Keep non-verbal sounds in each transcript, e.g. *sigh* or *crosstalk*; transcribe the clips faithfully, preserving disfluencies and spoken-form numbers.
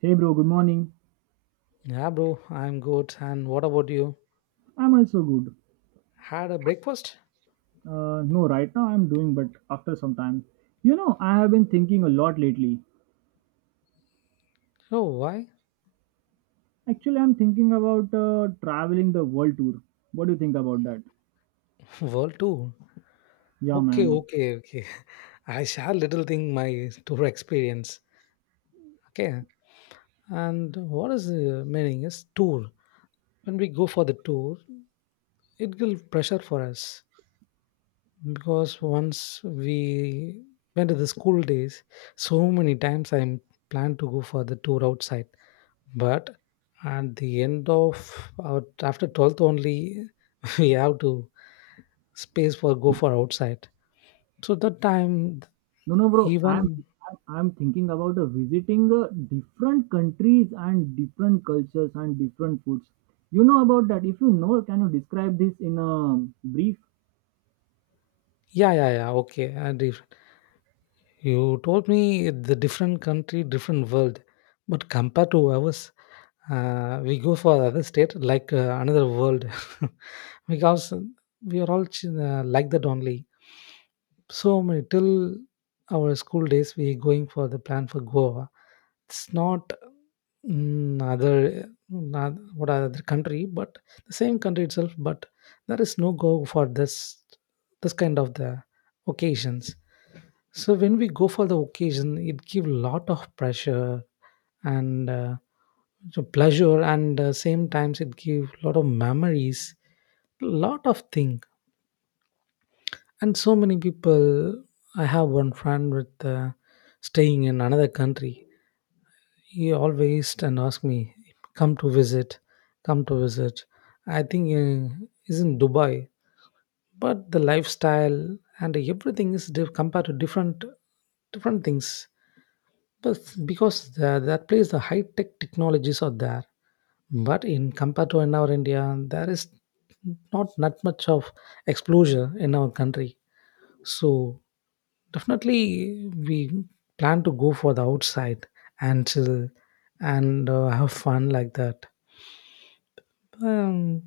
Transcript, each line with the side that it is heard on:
right: Hey bro, good morning.
left: Yeah, bro, I'm good. And what about you?
right: I'm also good.
left: Had a breakfast?
right: Uh, no, right now I'm doing, but after some time. You know, I have been thinking a lot lately.
left: No, why?
right: Actually, I'm thinking about uh, traveling the world tour. What do you think about that?
left: *laughs* World tour.
right: Yeah,
left: Okay,
right: man.
left: okay, okay. *laughs* I share little thing my tour experience. Okay. And what is the meaning is tour. When we go for the tour, it will pressure for us because once we went to the school days, so many times I'm planned to go for the tour outside. But at the end of our, after twelfth only, *laughs* we have to space for go for outside. So that time,
right: No, no, bro. I'm
left: even
right: I'm I'm thinking about uh, visiting uh, different countries and different cultures and different foods. You know about that? If you know, can you describe this in a brief?
left: yeah, yeah, yeah, okay. And if you told me the different country, different world, but compared to ours, uh, we go for other state like uh, another world *laughs* because we are all ch- uh, like that only. So many till our school days, we going for the plan for Goa. It's not mm, other, not what other country, but the same country itself. But there is no go for this this kind of the occasions. So when we go for the occasion, it give lot of pressure and uh, so pleasure, and uh, same times it give lot of memories, lot of thing. And so many people, I have one friend with uh, staying in another country. He always and ask me, come to visit, come to visit. I think uh, is in Dubai, but the lifestyle and everything is diff- compared to different different things. But because the, that place the high tech technologies are there, but in compared to in our India, there is not that much of exposure in our country. So definitely, we plan to go for the outside and chill and uh, have fun like that. Um,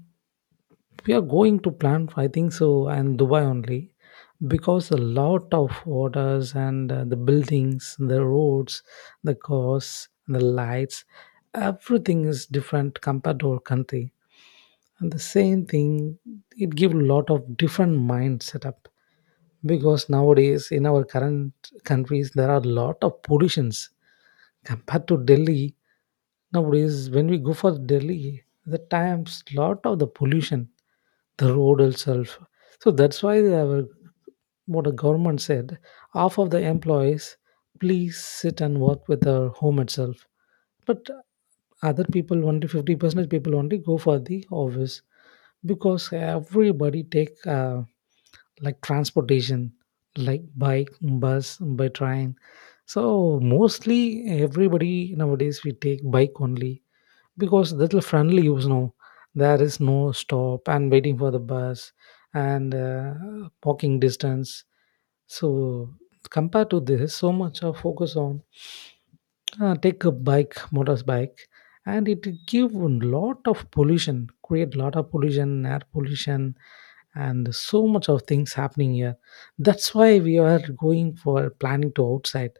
left: we are going to plan, I think so, and Dubai only because a lot of orders and uh, the buildings, the roads, the cars, the lights, everything is different compared to our country. And the same thing, it gives a lot of different mind setup. Because nowadays in our current countries, there are a lot of pollutions compared to Delhi. Nowadays when we go for Delhi, the times lot of the pollution, the road itself. So that's why our, what the government said, half of the employees please sit and work with their home itself. But other people only fifty percent people only go for the office because everybody take uh, like transportation, like bike, bus, by train. So mostly everybody nowadays we take bike only because little friendly, you know. There is no stop and waiting for the bus and uh, walking distance. So compared to this so much of focus on uh, take a bike, motorbike, and it give a lot of pollution, create lot of pollution, air pollution, and so much of things happening here. That's why we are going for planning to outside.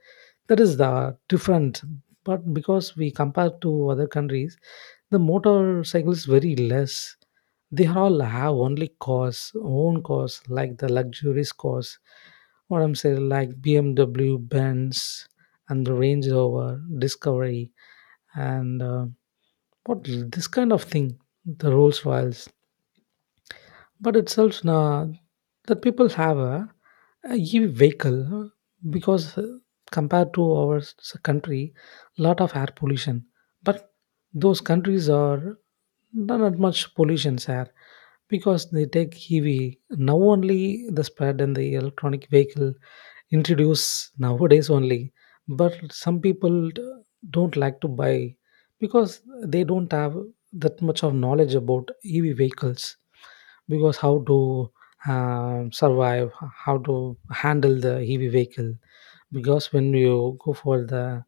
left: That is the different, but because we compare to other countries, the motorcycles very less. They all have only cars, own cars, like the luxurious cars. What I'm saying, like B M W, Benz, and the Range Rover, Discovery, and uh, what this kind of thing, the Rolls Royce. But itself uh, that people have a, a E V vehicle because uh, compared to our s- country, lot of air pollution. But those countries are not not much pollution air because they take E V. Now only the spread in the electronic vehicle introduce nowadays only, but some people d- don't like to buy because they don't have that much of knowledge about E V vehicles, because how to um, survive, how to handle the heavy vehicle. Because when you go for the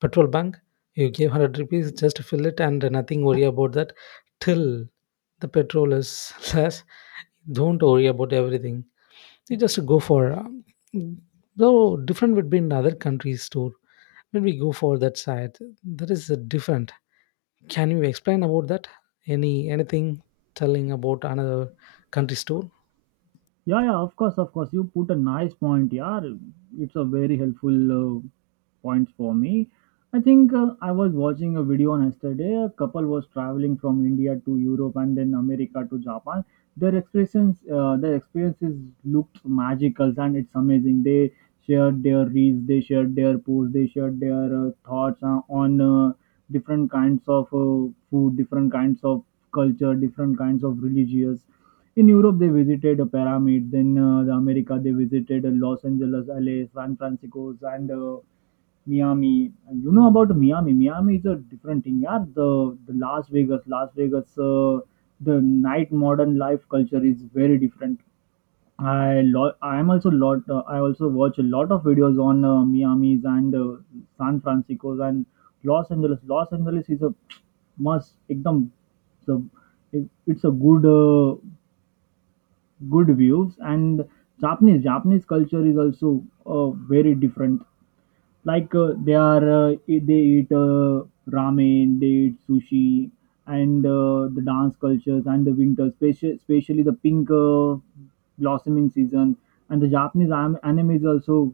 left: petrol bunk, you give one hundred rupees, just fill it and nothing worry about that till the petrol is *laughs* less. Don't worry about everything. You just go for um, though different would be in other countries too. When we go for that side, that is a different. Can you explain about that, any anything telling about another country store?
right: Yeah, yeah, of course, of course. You put a nice point, yeah. It's a very helpful uh, point for me. I think uh, I was watching a video on yesterday. A couple was traveling from India to Europe and then America to Japan. Their experiences, uh, their experiences looked magical, and it's amazing. They shared their reels, they shared their posts, they shared their uh, thoughts uh, on uh, different kinds of uh, food, different kinds of culture, different kinds of religious. In Europe, they visited a pyramid. Then uh, the America, they visited uh, Los Angeles, L A, San Francisco, and uh, Miami. And you know about Miami? Miami is a different thing. Yeah, the, the Las Vegas, Las Vegas, uh, the night modern life culture is very different. I lo- I am also lot. Uh, I also watch a lot of videos on uh, Miami's and uh, San Francisco's and Los Angeles. Los Angeles is a must. एकदम it's a, it- it's a good uh, good views, and japanese japanese culture is also uh, very different, like uh, they are uh, e- they eat uh, ramen, they eat sushi, and uh, the dance cultures, and the winter, especially, especially the pink uh, blossoming season, and the japanese am- anime is also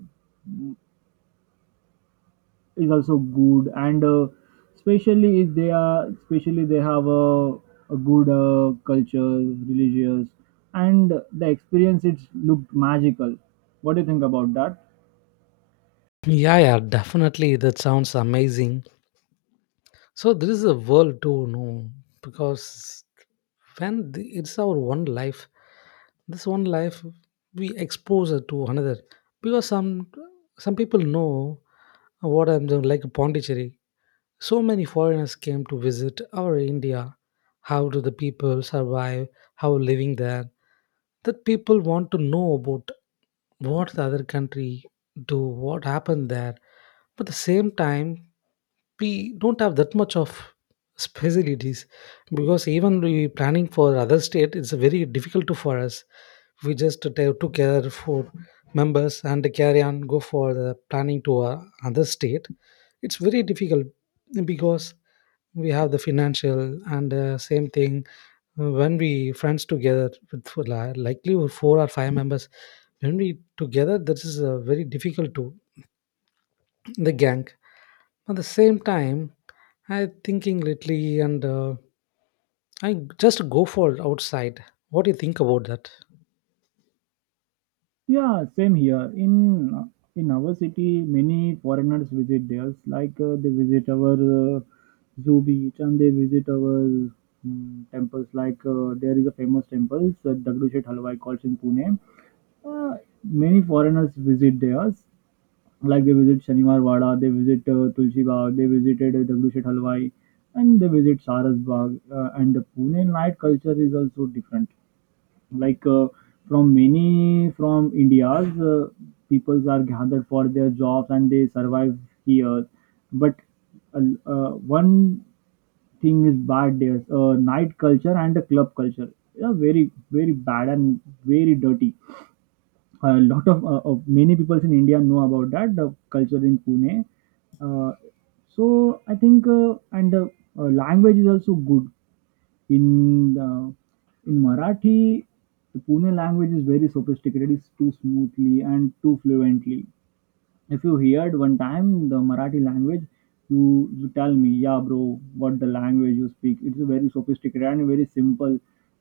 right: is also good, and uh, especially if they are especially they have a, a good uh, culture, religious, and the experience it's looked magical. What do you think about that?
left: Yeah, yeah, definitely, that sounds amazing. So there is a world to, no? Because when the, it's our one life, this one life, we expose it to another. Because some some people know what I'm doing, like Pondicherry. So many foreigners came to visit our India. How do the people survive? How living there? That people want to know about what the other country do, what happened there. But at the same time, we don't have that much of facilities because even we planning for other state, it's very difficult to for us. We just ta- took care for members and carry on go for the planning to uh, other state. It's very difficult because we have the financial and uh, same thing, uh, when we friends together with for li- likely with four or five members, when we together, that is uh, very difficult to the gang. At the same time, I thinking lately and uh, I just go for outside. What do you think about that?
right: Yeah, same here. In in our city, many foreigners visit theirs, like uh, they visit our uh, zoo beach, and they visit our mm, temples, like uh, there is a famous temple uh, Dagdu Shet Halwai called in Pune. uh, many foreigners visit theirs. Like they visit Sanimal Wada, they visit uh, Tulsi Bagh, they visited uh, Dagdushet Halwai, and they visit Saras Bagh. Uh, and the Pune night culture is also different. Like uh, from many from India's, uh, peoples are gathered for their jobs, and they survive here. But uh, uh, one thing is bad, there's uh, night culture and the club culture. Yeah, very very bad and very dirty, a lot of uh, uh, many people in India know about that the culture in Pune. Uh, so I think uh, and uh, uh, language is also good in the, in Marathi. The Pune language is very sophisticated. It's too smoothly and too fluently. If you heard one time the Marathi language, you you tell me, yeah, bro, what the language you speak? It's a very sophisticated and very simple,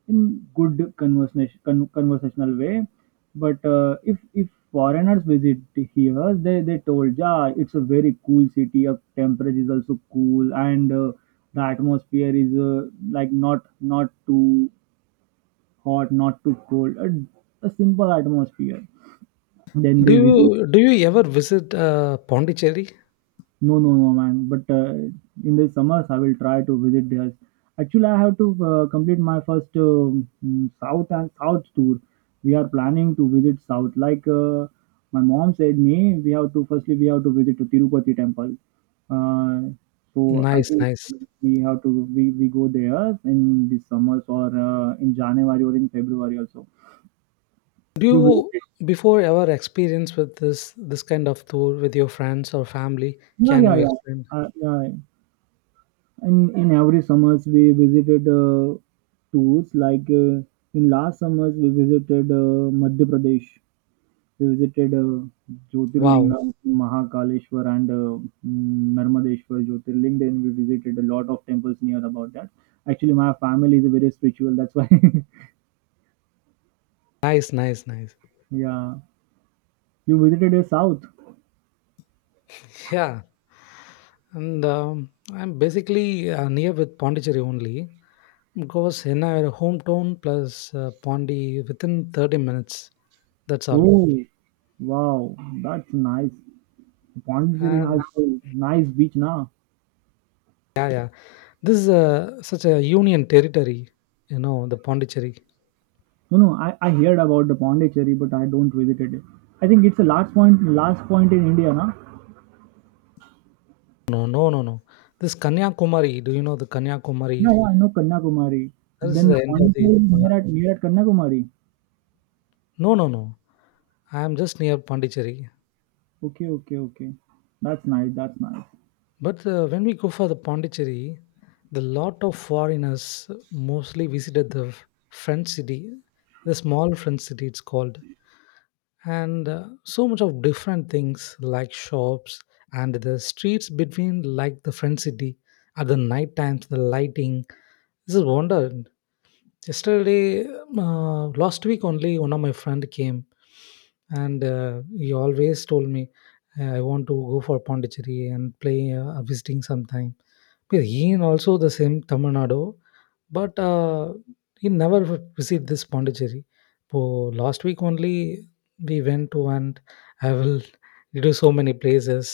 right: in good conversation con- conversational way. But uh, if if foreigners visit here, they they told, yeah, it's a very cool city. Up temperature is also cool, and uh, the atmosphere is uh, like not not too hot, not too cold, a, a simple atmosphere. Then
left: do
right: they visit.
left: you do you ever visit uh, Pondicherry?
right: No, no, no, man. But uh, in the summers, I will try to visit there. Actually, I have to uh, complete my first um, mm, south and south tour. We are planning to visit south. Like uh, my mom said, me we have to firstly we have to visit to Tirupati temple. Uh, so I
left: Nice,
right: think
left: nice.
right: we have to we, we go there in the summers, or uh, in January or in February also.
left: Do
right: You
left: you
right: visited?
left: before ever experience with this this kind of tour with your friends or family?
right: Yeah,
left: Can
right: yeah,
left: you
right: yeah.
left: explain?
right: Uh, yeah. And in every summers we visited uh, tours. Like uh, in last summers we visited uh, Madhya Pradesh. We visited uh,
left: Wow,
right: Jyotirlinga, Mahakaleshwar, and uh, mm, Narmadeshwar Jyotirling. Then we visited a lot of temples near about that. Actually, my family is very spiritual. That's why.
left: nice, nice, nice.
right: *laughs* Yeah, you visited the south.
left: Yeah, and um, I'm basically uh, near with Pondicherry only because in our hometown plus uh, Pondi within thirty minutes. That's all.
right: Oh, wow, that's nice. Pondicherry has
left: And
right: a nice beach now.
left: yeah, yeah, this is a, such a union territory. You know the Pondicherry.
right: You know, I, I heard about the Pondicherry, but I don't visited it. I think it's the last point, last point in India, na?
left: No, no, no, no. This Kanyakumari. Do you know the
right: Yeah,
left: Kanyakumari?
right: yeah, I know Kanyakumari.
left: That is
right: Then
left: the end of the.
right: Pondicherry is near at near at Kanyakumari.
left: No, no, no. I'm just near Pondicherry.
right: Okay, okay, okay. That's nice. That's nice.
left: But uh, when we go for the Pondicherry, the lot of foreigners mostly visited the f- French city, the small French city it's called, and uh, so much of different things like shops and the streets between like the French city at the night times, the lighting. This is wonder. Yesterday, uh, last week only, one of my friend came and uh, he always told me, I want to go for Pondicherry and play, uh, visiting sometime. But he in also the same Tamil Nadu, but uh, he never visit this Pondicherry. So last week only, we went to, and I will do so many places.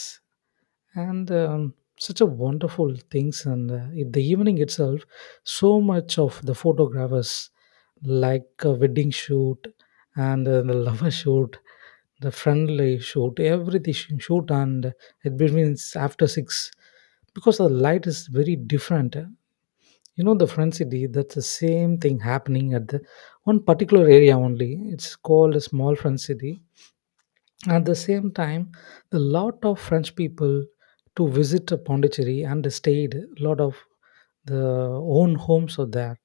left: And um, such a wonderful things, and uh, in the evening itself, so much of the photographers, like a wedding shoot, and uh, the *laughs* lover shoot, the friendly shoot, everything sh- shoot. And it begins after six because the light is very different. You know the front city, that's the same thing happening at the one particular area only. It's called a small front city. At the same time, a lot of French people to visit uh, Pondicherry and stayed. A lot of the own homes are there.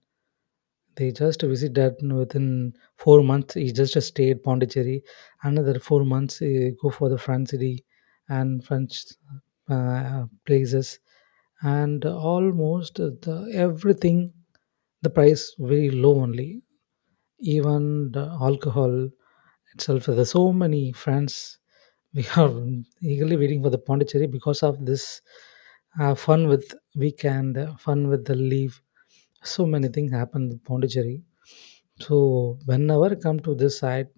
left: They just visited within four months. He just stayed Pondicherry. Another four months, he go for the French city and French uh, uh, places, and almost the, everything. The price very low only. Even the alcohol itself. There's so many friends we are eagerly waiting for the Pondicherry because of this uh, fun with weekend, uh, fun with the leave. So many things happen with Pondicherry. So whenever I come to this side,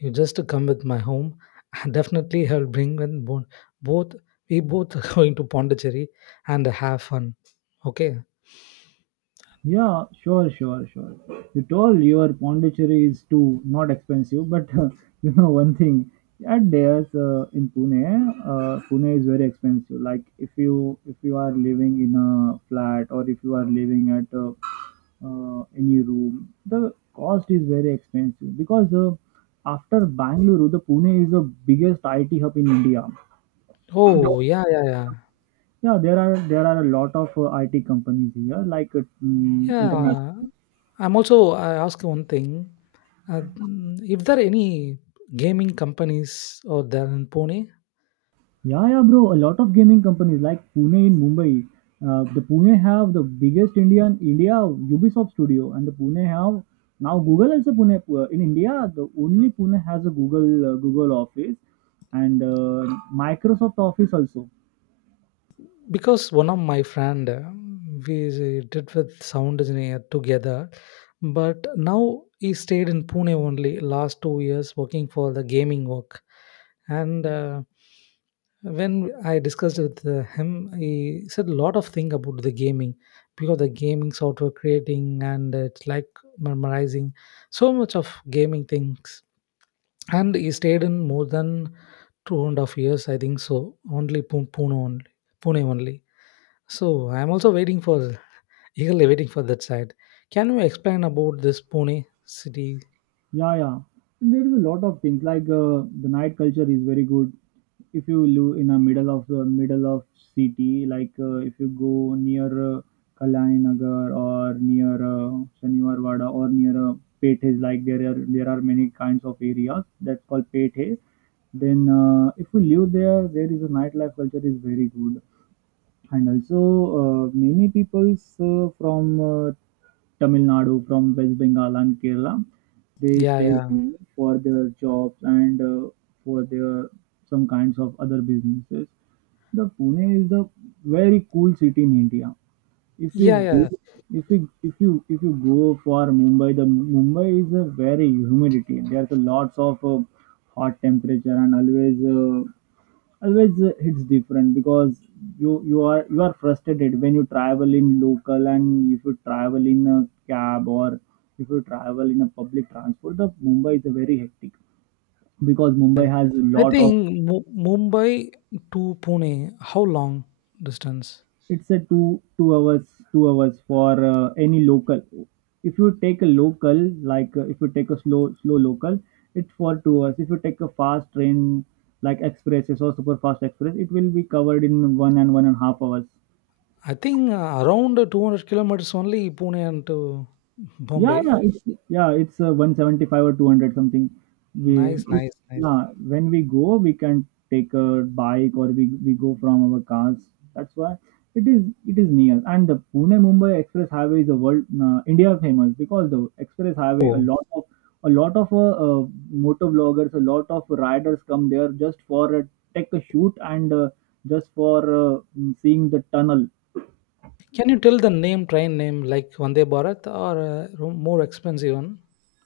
left: you just come with my home. *laughs* Definitely, I'll bring in bo- both. We both are *laughs* going to Pondicherry and have fun. Okay.
right: Yeah, sure, sure, sure. You told your Pondicherry is too not expensive, but *laughs* you know one thing. At there's uh, in Pune, uh, Pune is very expensive. Like if you if you are living in a flat, or if you are living at a uh, any room. The cost is very expensive because uh, after Bangalore, the Pune is the biggest I T hub in India. No.
left: Oh yeah, yeah, yeah,
right: Yeah, there are there are a lot of uh, I T companies here, like uh, mm, international.
left: yeah. I'm also. I ask you one thing. Uh, mm, if there are any gaming companies or there in Pune,
right: Yeah, yeah, bro. A lot of gaming companies like Pune in Mumbai. Uh, the Pune have the biggest Indian India Ubisoft studio, and the Pune have now Google also Pune uh, in India. The only Pune has a Google uh, Google office, and uh, Microsoft Office also.
left: because one of my friend uh, we uh, did with sound engineer together, but now he stayed in Pune only last two years working for the gaming work. And uh, when I discussed with uh, him, he said a lot of thing about the gaming, because the gaming software creating, and it's like memorizing so much of gaming things. And he stayed in more than two and a half years, I think so, only Pu- pune only, Pune only. So I'm also waiting for, eagerly waiting for that side. Can you explain about this Pune city?
right: Yeah, yeah. There is a lot of things, like uh, the night culture is very good. If you live in a middle of the middle of city, like uh, if you go near uh, Kalyani Nagar, or near uh, Shaniwar Wada, or near uh, Pethe, like there are there are many kinds of areas that's called Pethe. Then uh, if you live there, there is a nightlife culture is very good, and also uh, many peoples uh, from uh, Tamil Nadu, from West Bengal and Kerala, they
left: Yeah,
right: stay.
left: yeah,
right: Mhm. For their jobs and uh, for their some kinds of other businesses. The Pune is the very cool city in India. If we
left: yeah,
right: go,
left: yeah.
right: if we if you if you go for Mumbai, the Mumbai is a very humidity. There's a lots of uh, hot temperature, and always uh, always uh, it's different because you you are you are frustrated when you travel in local, and if you travel in a cab, or if you travel in a public transport, the mumbai is a very hectic because mumbai has a
left: I
right: lot of.
left: think Mu- Mumbai to Pune, how long distance?
right: It's a two two hours, two hours for uh, any local. If you take a local, like uh, if you take a slow slow local, it's for two hours. If you take a fast train, like expresses or super fast express, it will be covered in one and one and a half hours.
left: I think uh, around two hundred kilometers only, Pune and to
right: Yeah,
left: Bombay.
right: yeah, it's yeah, it's uh, one seventy-five or two hundred something. We
left: Nice,
right: if,
left: nice, nice.
right: yeah, when we go, we can take a bike, or we, we go from our cars. That's why it is it is near. And the Pune Mumbai Express Highway is a world uh, India famous because the Express Highway a
left: Oh,
right: lot of a lot of uh, uh, motor vloggers, a lot of riders come there just for uh, take a shoot, and uh, just for uh, seeing the tunnel.
left: can you tell the name, train name, like Vande Bharat or uh, more expensive one?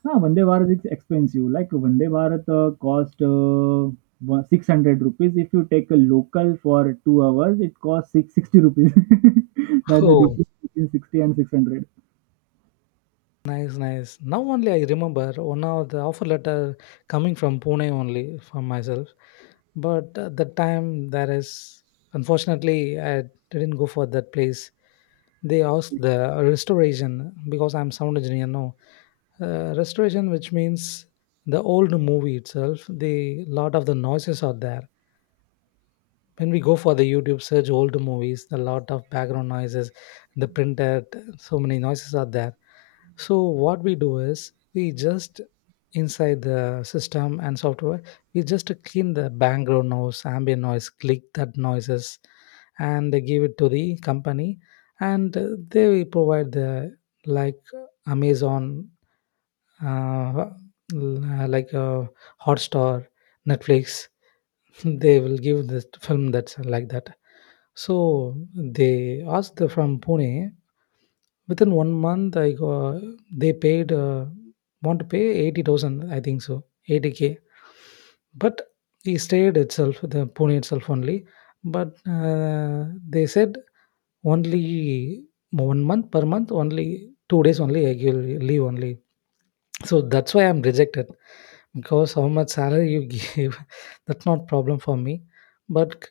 right: Ah, Vande Bharat is expensive. Like Vande Bharat uh, cost uh, one- six hundred rupees. If you take a local for two hours, it costs six sixty rupees. *laughs*
left: *laughs*
right: That's the
left: Oh.
right: difference between sixty and six hundred.
left: Nice, nice. Now only I remember, one of the offer letter coming from Pune only from myself. But at that time, there is unfortunately I didn't go for that place. They asked the restoration because I'm sound engineer now. Uh, restoration, which means the old movie itself, the lot of the noises are there. When we go for the YouTube search old movies, a lot of background noises, the printer, so many noises are there. So what we do is, we just inside the system and software, we just clean the background noise, ambient noise, click that noises, and they give it to the company. And uh, they will provide the, like Amazon, uh, l- uh, like uh, Hotstar, Netflix, they will give this film, that's like that. So they asked the- from Pune. Within one month, I got, they paid uh, want to pay eighty thousand. I think so, eighty k. But he stayed itself, the Pune itself only. But uh, they said only one month per month, only two days only. I will leave only. So that's why I'm rejected because how much salary you give *laughs* that's not problem for me but c-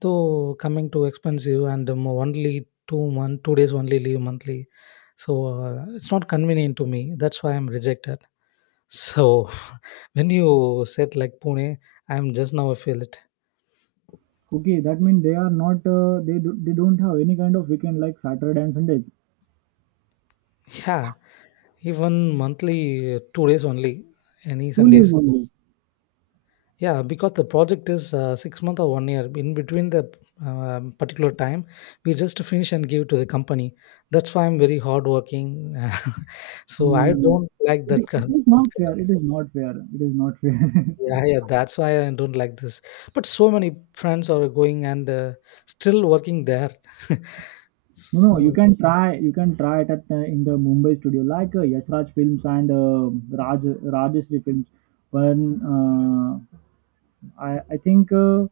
left: though coming to expensive and um, only two month two days only leave monthly, so uh, it's not convenient to me. That's why I'm rejected. So *laughs* when you said like Pune, I'm just now I feel it.
right: Okay, that means they are not, uh, they, do, they don't have any kind of weekend like Saturday and Sundays.
left: Yeah. Even monthly uh, two days only, any
right: Two leaves
left: Sundays.
right: only.
left: Yeah, because the project is uh, six month or one year. In between the um particular time, we just finish and give to the company. That's why I'm very hardworking. *laughs* So I
right: Mm.
left: don't like
right: It,
left: that kind.
right: it
left: Of,
right: is
left: That
right: not
left: kind of,
right: fair. It is not fair. It is not fair. *laughs*
left: Yeah, yeah. That's why I don't like this. But so many friends are going and uh, still working there. *laughs*
right: No, no, you
left: So
right: can try. You can try it at uh, in the Mumbai studio, like uh, Yash Raj Films, and uh, Raj Rajeshri Films. But uh, I I think uh,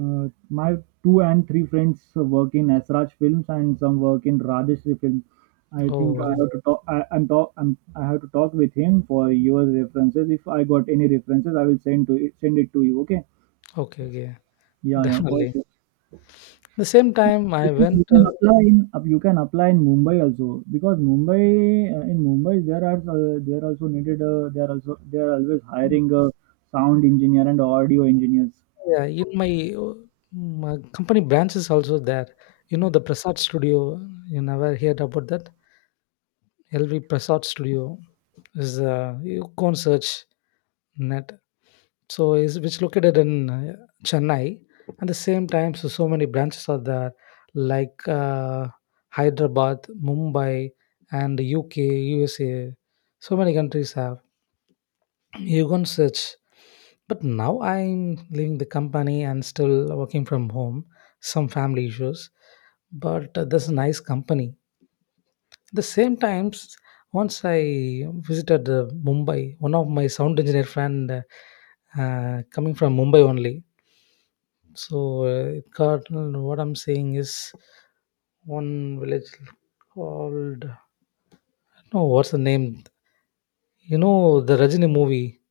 right: uh, my two and three friends work in Yash Raj Films, and some work in Rajeshri Films. I think I
left: oh,
right: have to talk. I, I'm talk. I'm, I have to talk with him for your references. If I got any references, I will send to send it to you. Okay.
left: okay, okay, *laughs*
right: Yeah, yeah, for
left: definitely.
right: sure.
left: At the same time,
right: You
left: I
right: can you
left: went.
right: can
left: Uh,
right: apply in uh, you can apply in Mumbai also, because Mumbai uh, in Mumbai there are uh, they are also needed, uh, they are also they are always hiring a sound engineer and audio engineers.
left: Yeah, in my, uh, my company branch is also there. You know the Prasad Studio. You never heard about that? L V Prasad Studio is uh, you can search net. So is which located in uh, Chennai. At the same time, so so many branches are there, like uh, Hyderabad, Mumbai, and U K, U S A. So many countries have. You can search. But now I'm leaving the company and still working from home, some family issues. But uh, this nice company. The same times, once I visited uh, Mumbai, one of my sound engineer friend uh, uh, coming from Mumbai only. So uh, it got uh, what I'm saying is one village called, no, what's the name? You know the Rajini movie.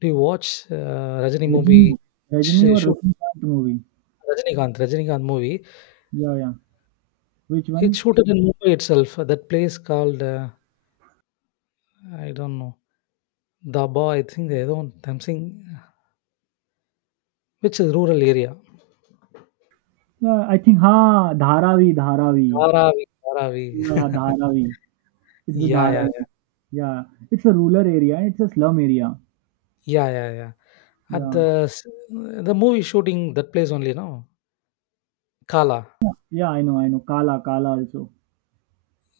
left: Do you watch uh, Rajini
right: Rajini,
left: movie?
right: Rajini
left: Sh-
right: or
left: Shoot
right: Rajinikanth movie.
left: Rajinikanth, Rajinikanth movie.
right: Yeah, yeah. Which
left: It's
right: one?
left: shooted in Mumbai itself. uh, That place called uh, I don't know Daba. I think I don't. I'm saying which is rural area.
right: Yeah, I think ha Dharavi, Dharavi.
left: Dharavi, Dharavi.
right: Yeah, Dharavi.
left: *laughs*
right: It's a
left: Yeah, yeah,
right: Dharavi. Yeah, it's a rural area. It's a slum area.
left: yeah, yeah, yeah, yeah. At
right: Yeah,
left: the s- the movie shooting that place only, no, Kala.
right: yeah. I know, I know. Kala, Kala also.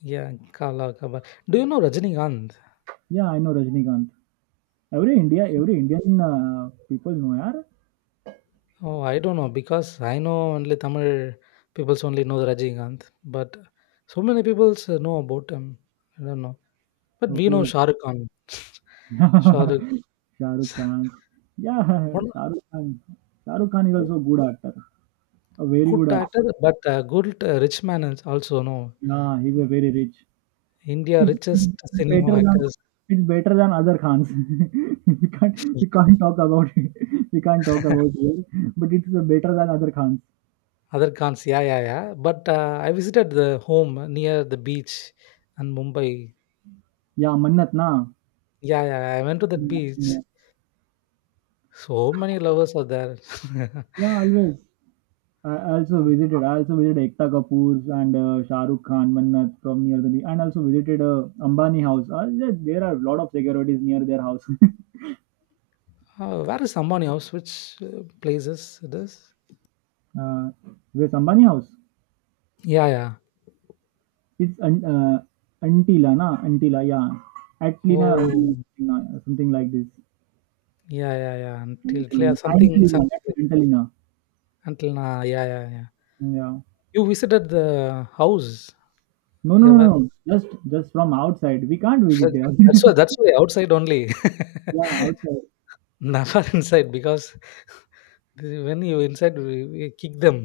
left: Yeah, Kala Kaba. Do you know Rajinikanth?
right: Yeah, I know Rajinikanth. Every India every Indian people know यार।
left: Oh, I don't know because I know only Tamil peoples only know the Rajinikanth, but so many peoples uh, know about him. I don't know, but we
right: okay,
left: know
right: okay.
left: Shah Rukh Khan. *laughs* Shah Rukh.
right: *laughs* Shahrukh Khan. Yeah,
left: *laughs*
right: Shahrukh Khan. Shahrukh Khan is
left: One,
right: also a good actor. A very good
left: good actor,
right: actor.
left: but a good uh, rich man is also, no.
right: Yeah, he's a very rich.
left: India
right: It's
left: richest cinema
right: better than
left: actors.
right: it's better than other Khans. *laughs* We can't we can't talk about it. *laughs* We can't talk about
left: *laughs*
right: it, but it's uh, better than other Khans.
left: Other Khans, yeah, yeah, yeah. But uh, I visited the home near the beach and Mumbai.
right: Yeah, Mannat na.
left: Yeah, yeah, I went to that
right: Yeah, yeah.
left: beach. So many lovers are there. *laughs*
right: Yeah, always. I also
left: Uh,
right: visited. I also visited Ekta Kapoor's and uh, Shah Rukh Khan, Mannat from near the and also visited uh, Ambani house. Uh, there there are a lot of securities near their house. *laughs*
left: where is Ambani House? Which uh, places it is?
right: uh, Where's Ambani house?
left: Yeah, yeah.
right: It's un, uh, Antila, na Antila, yeah. Atlina or
left: Oh,
right: Antilina, something like this.
left: yeah, yeah, yeah. Until yeah,
right: Antilina,
left: something,
right: Antilina,
left: something
right: that's
left: like-
right: Antilina.
left: until now. Yeah, yeah, yeah.
right: Yeah.
left: You visited the house
right: No, no, no, no,
left: ever?
right: no. Just just from outside. We can't visit
left: That's
right: there.
left: that's why that's why outside only.
right: *laughs* Yeah, outside.
left: *laughs* Never inside because when you inside we, we kick them.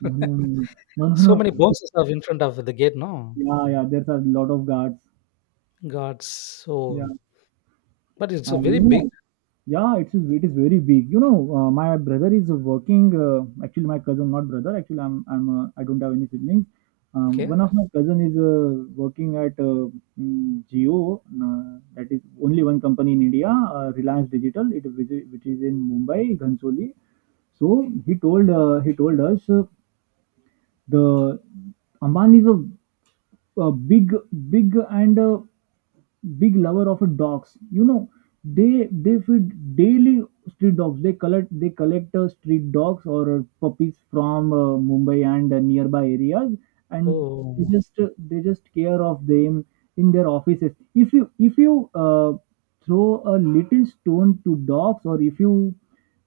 right: No, no, no, no, no,
left: *laughs* So
right: no,
left: many
right: no.
left: bounces are in front of the gate, no?
right: Yeah, yeah. There's a lot of guards.
left: God,
right: Yeah.
left: so but it's a
right: Uh,
left: very
right: you
left: big.
right: know, yeah, it's it is very big. You know, uh, my brother is working. Uh, actually, my cousin, not brother. Actually, I'm I'm uh, I don't have any siblings. Um,
left: Okay.
right: one of my cousin is uh, working at uh, mm, Jio. Uh, that is only one company in India, uh, Reliance Digital. It which is which is in Mumbai, Ghansoli. So he told uh, he told us uh, the Amman is a, a big big and uh, big lover of dogs, you know. They they feed daily street dogs. They collect they collect uh, street dogs or uh, puppies from uh, mumbai and uh, nearby areas, and they
left: Oh,
right: just uh, they just care of them in their offices. If you if you uh, throw a little stone to dogs, or if you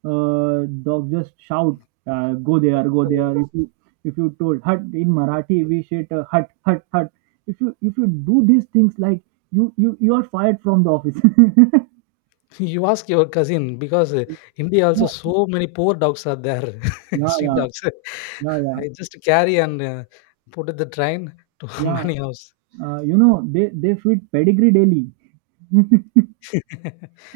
right: uh, dog just shout, uh, go there, go there. If you if you told hut in Marathi, we say it, uh, hut hut hut. If you if you do these things, like you you you are fired from the office. *laughs*
left: you ask your cousin because uh, India also
right: Yeah,
left: so many poor dogs are there, *laughs*
right: yeah,
left: street
right: yeah,
left: dogs.
right: yeah, yeah,
left: I just carry and uh, put at the train to *laughs*
right: yeah.
left: many house.
right: Uh, you know, they they feed pedigree daily.
left: *laughs*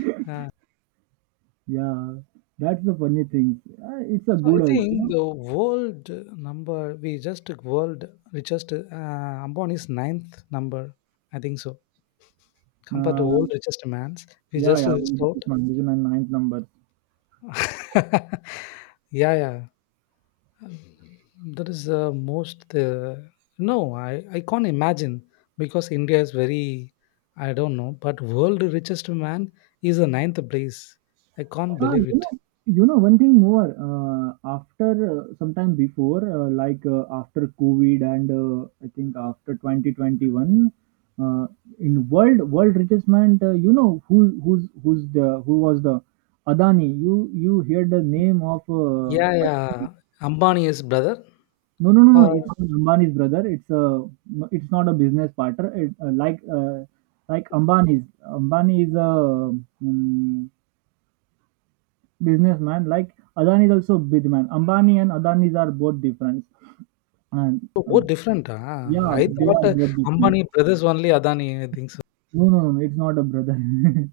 right: Yeah, that's the funny thing. Uh, it's a
left: So, I
right: good
left: think
right: also.
left: the world number, we just took world richest, uh, Ambani's ninth number. I think so. Compared to
right: Uh,
left: world richest man's, we
right: yeah,
left: just
right: yeah.
left: reached
right: This
left: out.
right: is my vision and ninth number.
left: *laughs* Yeah, yeah. That is uh, most, uh, no, I, I can't imagine because India is very, I don't know, but world richest man is the ninth place. I can't
right: Ah,
left: believe
right: you
left: it.
right: know, you know one thing more. Uh, after uh, sometime before, uh, like uh, after COVID and uh, I think after twenty twenty-one, uh, in world world richest man, uh, you know who who's who's the who was the Adani. You you hear the name of
left: Yeah,
right: uh,
left: yeah. Ambani is brother.
right: no no no no.
left: Uh,
right: It's not Ambani's brother. It's a it's not a business partner. It, uh, like uh, like Ambani's Ambani is a um, businessman. Like Adani is also businessman. Ambani and Adani are both different. And
left: So,
right: uh,
left: both different. Ah,
right: yeah,
left: I
right: they
left: thought
right: are
left: uh,
right: both different.
left: Ambani brothers only Adani. I think so
right: No, no, no, it's not a brother. *laughs*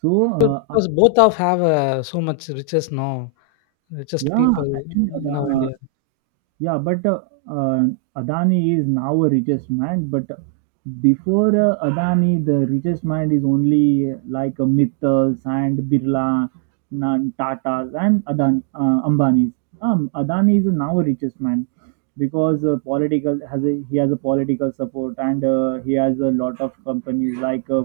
right: So uh,
left: because both of have uh, so much riches now, richest
right: yeah,
left: people
right: actually,
left: now
right: Ada-
left: India.
right: yeah, but uh, uh, Adani is now a richest man. But before uh, Adani, the richest man is only uh, like uh, Mittals and Birla, Nan- Tatas and Adani, uh, Ambanis. Um, Adani is now a richest man because uh, political has a, he has a political support, and uh, he has a lot of companies, like uh,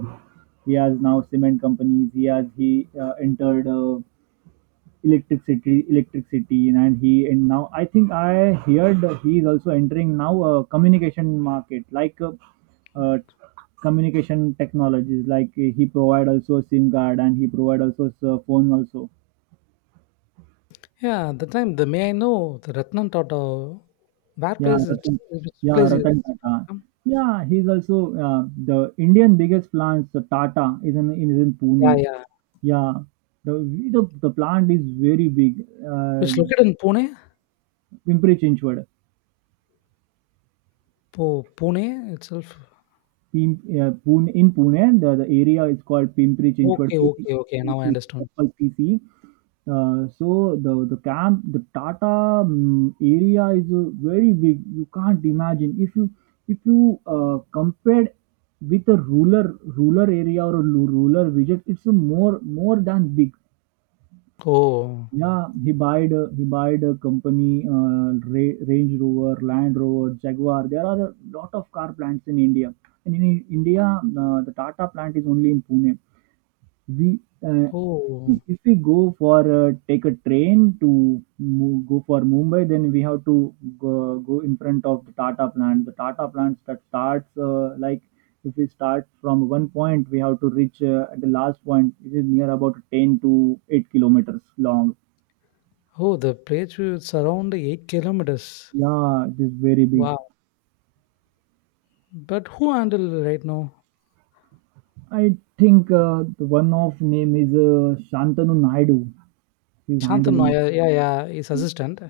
right: he has now cement companies. He has he uh, entered. Uh, Electricity, electricity, and he and now I think I heard he is also entering now a communication market, like uh, uh, communication technologies, like uh, he provide also a SIM card and he provide also a phone also.
left: Yeah, the time the may I know the Ratnan Tata. Where
right: Yeah,
left: place it?
right: Ratan,
left: Which
right: yeah,
left: place is it
right: Ratan Tata.
left: from?
right: Yeah, he's also uh, the Indian biggest plants uh, Tata is in is in
left: Yeah,
right: Pune.
left: yeah.
right: Yeah, the the, the plant is very big. Uh,
left: Which located in Pune?
right: Pimpri Chinchwad.
left: Po Pune itself.
right: Pim uh, Pune in Pune, the, the area is called Pimpri Chinchwad
left: Okay,
right: P C,
left: okay, okay. Now I understand.
right: that's called P C. Uh, so the the camp, the Tata mm, area is uh, very big. You can't imagine if you if you uh, compared with a ruler ruler area, or a lu- rural village, it's a more more than big.
left: Oh,
right: Yeah, he buyed a, he buyed a company, uh, Ra- Range Rover, Land Rover, Jaguar. There are a lot of car plants in India, and in I- India, uh, the Tata plant is only in Pune. We uh,
left: oh,
right: if we go for uh, take a train to move, go for Mumbai, then we have to go, go in front of the Tata plant. The Tata plant that starts uh, like if we start from one point, we have to reach uh, at the last point. It is near about ten to eight kilometers long.
left: oh. The place will surround eight kilometers.
right: Yeah, it is very big.
left: Wow. But who handle right now?
right: I think uh, the one of name is uh, Shantanu Naidu. He's
left: Shantanu,
right: handling.
left: yeah, yeah, yeah, his assistant.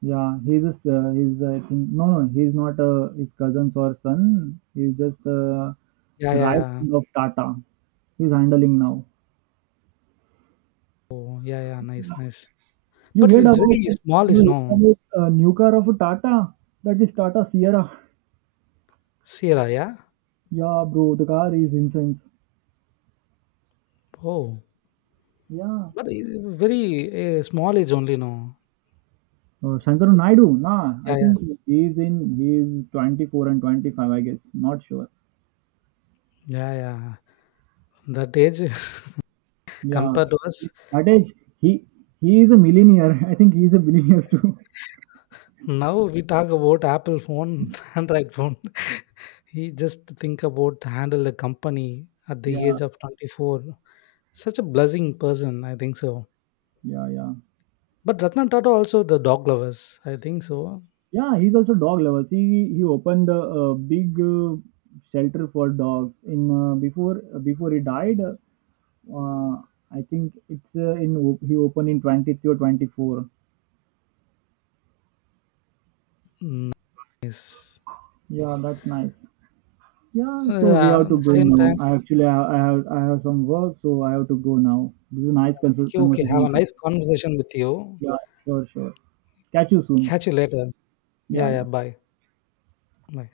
right: Yeah, he's a, s- uh, he's I think no no he's not uh, his cousins or son. He's just uh,
left: Yeah,
right: the
left: yeah,
right: right
left: yeah.
right: hand of Tata. He's handling now.
left: Oh, yeah, yeah, nice, nice.
right: You
left: But
right: heard
left: it's
right: about
left: very small
right: you
left: age,
right: heard
left: no?
right: about uh, new car of Tata? That is Tata Sierra.
left: Sierra, yeah?
right: Yeah, bro, the car is incense.
left: Oh,
right: Yeah.
left: but i- very uh, small age only, no?
right: Uh, Shankaru Naidu, nah, I
left: Yeah, yeah,
right: think he's in he's twenty-four and twenty-five, I guess. Not sure.
left: yeah, yeah. That age *laughs*
right: Yeah,
left: compared to us.
right: at age he he is a millionaire. *laughs* I think he's a billionaire too. *laughs*
left: Now we talk about Apple phone, *laughs* Android phone. He just think about handle the company at the
right: Yeah,
left: age of twenty-four. Such a blessing person, I think so.
right: yeah, yeah,
left: But Ratna Tata also the dog lovers, I think so.
right: yeah. He's also dog lovers. He he opened a, a big uh, shelter for dogs in uh, before before he died. Uh, I think it's uh, in op- he opened in twenty-three or twenty-four.
left: Mm, nice.
right: Yeah, that's nice. Yeah, so we
left: Yeah,
right: have
left: at
right: to
left: the
right: go
left: same
right: now.
left: time,
right: I actually I, I have I have some work, so I have to go now. This is a nice cons-
left: okay, okay.
right: conversation
left: Have a
right: with you.
left: nice conversation with you.
right: Yeah, sure, sure. Catch you soon.
left: Catch you later.
right: Yeah,
left: Yeah, yeah.
right: yeah.
left: Bye. Bye.